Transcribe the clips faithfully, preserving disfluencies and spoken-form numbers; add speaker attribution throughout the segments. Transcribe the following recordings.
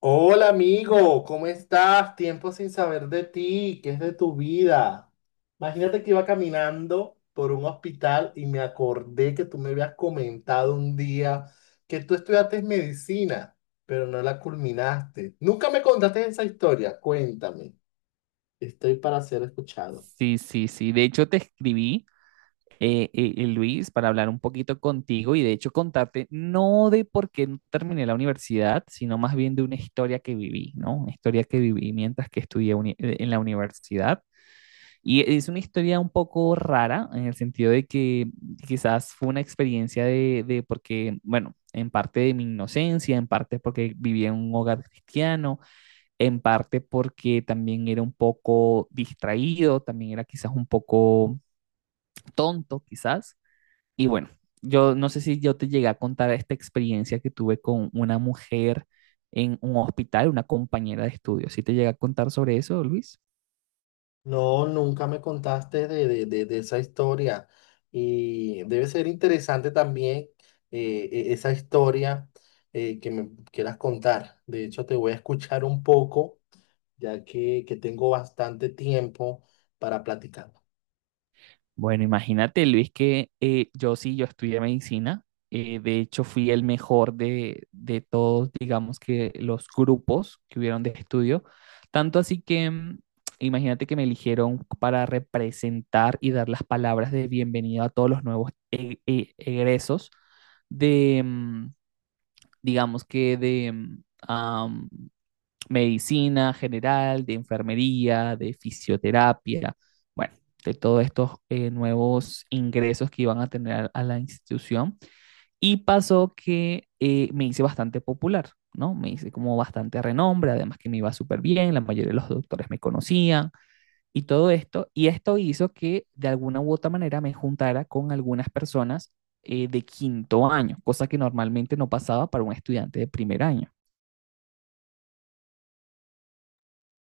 Speaker 1: Hola amigo, ¿cómo estás? Tiempo sin saber de ti, ¿qué es de tu vida? Imagínate que iba caminando por un hospital y me acordé que tú me habías comentado un día que tú estudiaste medicina, pero no la culminaste. Nunca me contaste esa historia, cuéntame. Estoy para ser escuchado.
Speaker 2: Sí, sí, sí. De hecho, te escribí, eh, eh, eh, Luis, para hablar un poquito contigo y de hecho contarte no de por qué no terminé la universidad, sino más bien de una historia que viví, ¿no? Una historia que viví mientras que estudié uni- eh, en la universidad. Y es una historia un poco rara en el sentido de que quizás fue una experiencia de, de porque, bueno, en parte de mi inocencia, en parte porque viví en un hogar cristiano, en parte porque también era un poco distraído, también era quizás un poco tonto, quizás. Y bueno, yo no sé si yo te llegué a contar esta experiencia que tuve con una mujer en un hospital, una compañera de estudio. ¿Sí te llegué a contar sobre eso, Luis?
Speaker 1: No, nunca me contaste de, de- de- de esa historia y debe ser interesante también eh, e- esa historia, eh, que me quieras contar. De hecho, te voy a escuchar un poco, ya que, que tengo bastante tiempo para platicar.
Speaker 2: Bueno, imagínate, Luis, que eh, yo sí, yo estudié medicina. Eh, de hecho, fui el mejor de, de todos, digamos que los grupos que hubieron de estudio. Tanto así que, mm, imagínate que me eligieron para representar y dar las palabras de bienvenida a todos los nuevos e- e- egresos de, mm, digamos que de, mm, medicina general, de enfermería, de fisioterapia, bueno, de todos estos eh, nuevos ingresos que iban a tener a la institución. Y pasó que eh, me hice bastante popular, ¿no? Me hice como bastante renombre, además que me iba súper bien, la mayoría de los doctores me conocían y todo esto. Y esto hizo que de alguna u otra manera me juntara con algunas personas eh, de quinto año, cosa que normalmente no pasaba para un estudiante de primer año.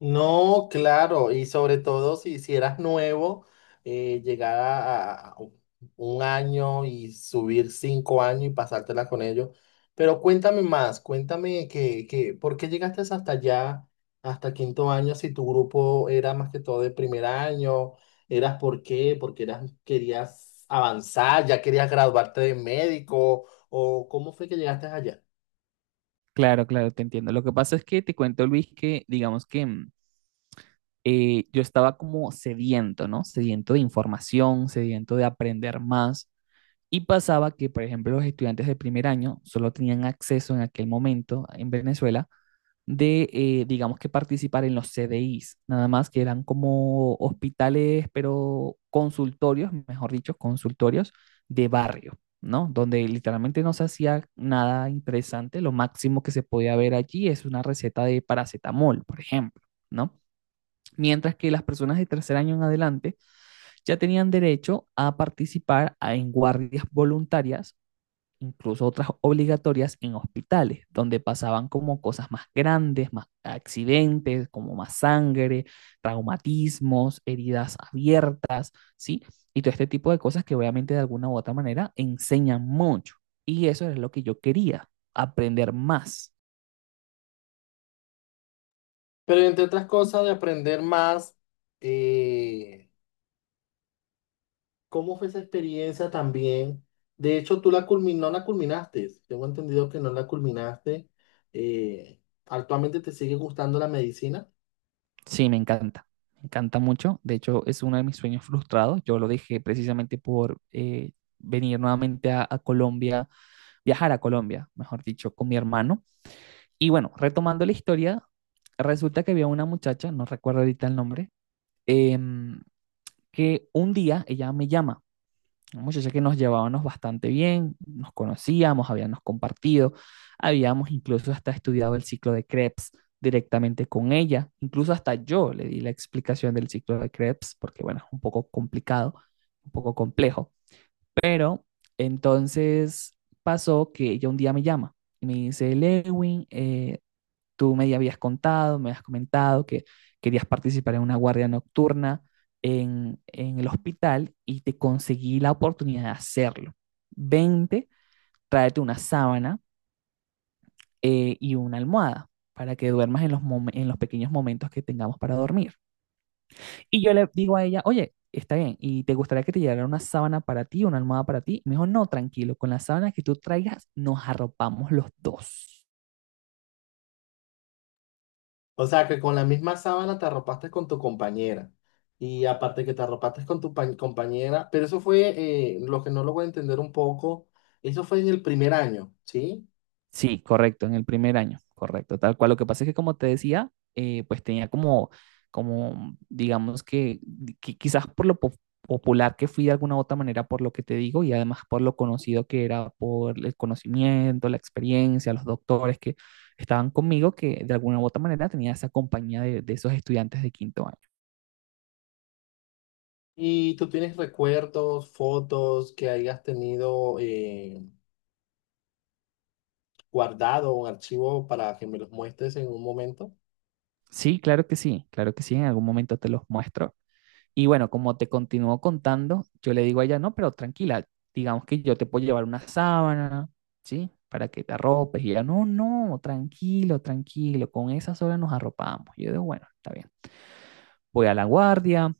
Speaker 1: No, claro, y sobre todo si, si eras nuevo, eh, llegar a, a un año y subir cinco años y pasártela con ellos. Pero cuéntame más, cuéntame que, que, ¿por qué llegaste hasta allá, hasta quinto año, si tu grupo era más que todo de primer año? ¿Eras por qué? Porque eras, querías avanzar, ya querías graduarte de médico. ¿O cómo fue que llegaste allá?
Speaker 2: Claro, claro, te entiendo. Lo que pasa es que te cuento, Luis, que digamos que mm, eh, yo estaba como sediento, ¿no? Sediento de información, sediento de aprender más. Y pasaba que, por ejemplo, los estudiantes de primer año solo tenían acceso en aquel momento en Venezuela de, eh, digamos que participar en los C D Is, nada más que eran como hospitales, pero consultorios, mejor dicho, consultorios de barrio, ¿no? Donde literalmente no se hacía nada interesante, lo máximo que se podía ver allí es una receta de paracetamol, por ejemplo, ¿no? Mientras que las personas de tercer año en adelante ya tenían derecho a participar a- en guardias voluntarias, incluso otras obligatorias en hospitales, donde pasaban como cosas más grandes, más accidentes, como más sangre, traumatismos, heridas abiertas, ¿sí? Y todo este tipo de cosas que obviamente de alguna u otra manera enseñan mucho. Y eso es lo que yo quería, aprender más.
Speaker 1: Pero entre otras cosas, de aprender más. eh, ¿Cómo fue esa experiencia también? De hecho, tú la culmin- no la culminaste. Tengo entendido que no la culminaste. Eh, ¿Actualmente te sigue gustando la medicina?
Speaker 2: Sí, me encanta, me encanta mucho. De hecho, es uno de mis sueños frustrados. Yo lo dejé precisamente por eh, venir nuevamente a, a Colombia, viajar a Colombia, mejor dicho, con mi hermano. Y bueno, retomando la historia, resulta que había una muchacha, no recuerdo ahorita el nombre, em, que un día ella me llama, una muchacha que nos llevábamos bastante bien, nos conocíamos, habíamos compartido, habíamos incluso hasta estudiado el ciclo de Krebs directamente con ella, incluso hasta yo le di la explicación del ciclo de Krebs, porque bueno, es un poco complicado, un poco complejo, pero entonces pasó que ella un día me llama y me dice, Lewin, eh, tú me habías contado, me habías comentado que querías participar en una guardia nocturna en, en el hospital y te conseguí la oportunidad de hacerlo. Vente, tráete una sábana eh, y una almohada para que duermas en los, mom- en los pequeños momentos que tengamos para dormir. Y yo le digo a ella, oye, está bien, ¿y te gustaría que te llegara una sábana para ti, una almohada para ti? Y me dijo, no, tranquilo, con la sábana que tú traigas nos arropamos los dos.
Speaker 1: O sea, que con la misma sábana te arropaste con tu compañera. Y aparte que te arropaste con tu pa- compañera, pero eso fue, eh, lo que no lo voy a entender un poco, eso fue en el primer año, ¿sí?
Speaker 2: Sí, correcto, en el primer año, correcto, tal cual. Lo que pasa es que, como te decía, eh, pues tenía como, como, digamos que, qui- quizás por lo po- popular que fui de alguna u otra manera, por lo que te digo, y además por lo conocido que era, por el conocimiento, la experiencia, los doctores que estaban conmigo, que de alguna u otra manera tenía esa compañía de, de esos estudiantes de quinto año.
Speaker 1: Y tú tienes recuerdos, fotos que hayas tenido eh, guardado, un archivo para que me los muestres en un momento.
Speaker 2: Sí, claro que sí, claro que sí, en algún momento te los muestro. Y bueno, como te continúo contando, yo le digo a ella, no, pero tranquila, digamos que yo te puedo llevar una sábana, ¿sí? Para que te arropes. Y ella, no, no, tranquilo, tranquilo, con esa sola nos arropamos. Y yo digo, bueno, está bien. Voy a la guardia,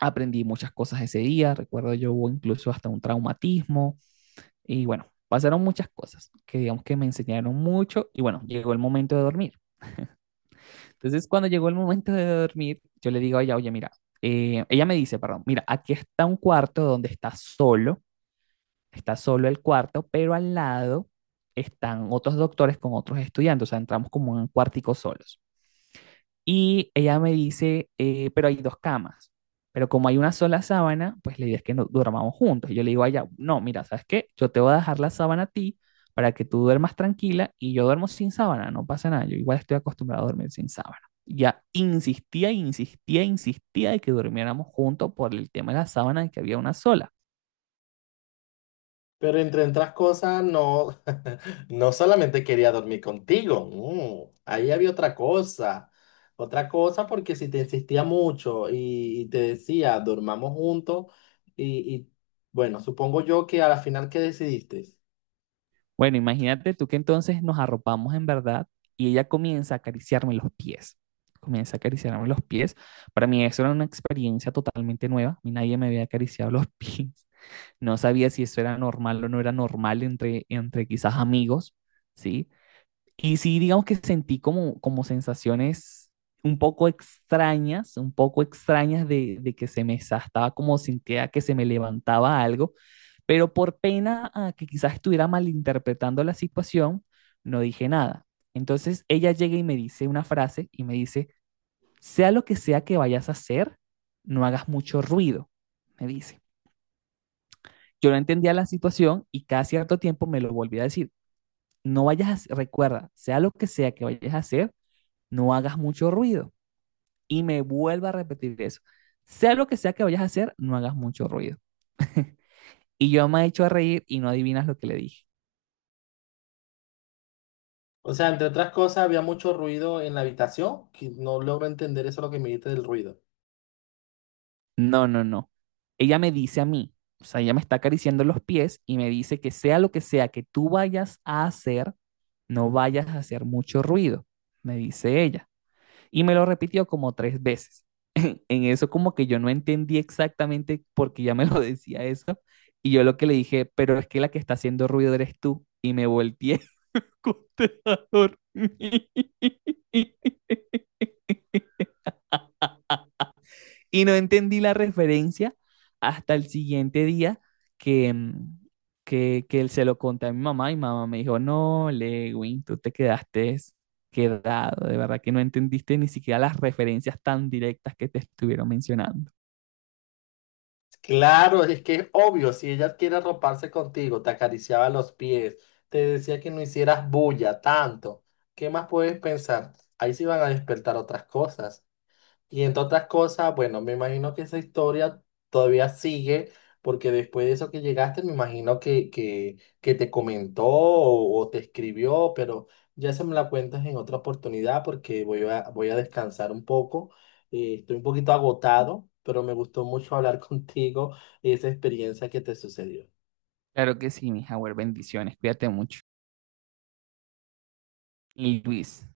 Speaker 2: aprendí muchas cosas ese día, recuerdo yo hubo incluso hasta un traumatismo y bueno, pasaron muchas cosas que digamos que me enseñaron mucho y bueno, llegó el momento de dormir. Entonces, cuando llegó el momento de dormir, yo le digo a ella, oye, mira, eh, ella me dice, perdón, mira, aquí está un cuarto donde está solo, está solo el cuarto, pero al lado están otros doctores con otros estudiantes, o sea, entramos como en un cuartico solos. Y ella me dice, eh, pero hay dos camas. Pero como hay una sola sábana, pues la idea es que no durmamos juntos. Y yo le digo a ella, no, mira, ¿sabes qué? Yo te voy a dejar la sábana a ti para que tú duermas tranquila y yo duermo sin sábana, no pasa nada. Yo igual estoy acostumbrado a dormir sin sábana. Ya insistía, insistía, insistía de que durmiéramos juntos por el tema de la sábana y que había una sola.
Speaker 1: Pero entre otras cosas, no, no solamente quería dormir contigo, no, ahí había otra cosa, otra cosa porque si te insistía mucho y, y te decía, dormamos juntos y, y, bueno, supongo yo que a la final, ¿qué decidiste?
Speaker 2: Bueno, imagínate tú que entonces nos arropamos en verdad y ella comienza a acariciarme los pies. Comienza a acariciarme los pies. Para mí eso era una experiencia totalmente nueva. A mí nadie me había acariciado los pies. No sabía si eso era normal o no era normal entre, entre quizás amigos, ¿sí? Y sí, digamos que sentí como, como sensaciones un poco extrañas, un poco extrañas de, de que se me estaba como sentía que se me levantaba algo, pero por pena a que quizás estuviera malinterpretando la situación, no dije nada. Entonces ella llega y me dice una frase y me dice, sea lo que sea que vayas a hacer, no hagas mucho ruido, me dice. Yo no entendía la situación y cada cierto tiempo me lo volvía a decir, no vayas a, recuerda, sea lo que sea que vayas a hacer, no hagas mucho ruido. Y me vuelvo a repetir eso. Sea lo que sea que vayas a hacer, no hagas mucho ruido. Y yo me he hecho a reír y no adivinas lo que le dije.
Speaker 1: O sea, entre otras cosas, había mucho ruido en la habitación, que no logro entender eso lo que me dijiste del ruido.
Speaker 2: No, no, no. Ella me dice a mí, o sea, ella me está acariciando los pies y me dice que sea lo que sea que tú vayas a hacer, no vayas a hacer mucho ruido, me dice ella. Y me lo repitió como tres veces. En en eso como que yo no entendí exactamente por qué ya me lo decía eso. Y yo lo que le dije, pero es que la que está haciendo ruido eres tú. Y me volteé acosté dormir. Y no entendí la referencia hasta el siguiente día que, mm, que, que él se lo conté a mi mamá y mi mamá me dijo, no, Lewin, tú te quedaste quedado, de verdad que no entendiste ni siquiera las referencias tan directas que te estuvieron mencionando.
Speaker 1: Claro, es que es obvio, si ella quiere roparse contigo, te acariciaba los pies, te decía que no hicieras bulla tanto, ¿qué más puedes pensar? Ahí sí van a despertar otras cosas. Y entre otras cosas, bueno, me imagino que esa historia todavía sigue, porque después de eso que llegaste, me imagino que, que, que te comentó o, o te escribió, pero ya se me la cuentas en otra oportunidad porque voy a, voy a descansar un poco. Eh, estoy un poquito agotado, pero me gustó mucho hablar contigo y esa experiencia que te sucedió.
Speaker 2: Claro que sí, mi Howard, bendiciones, cuídate mucho. Y Luis,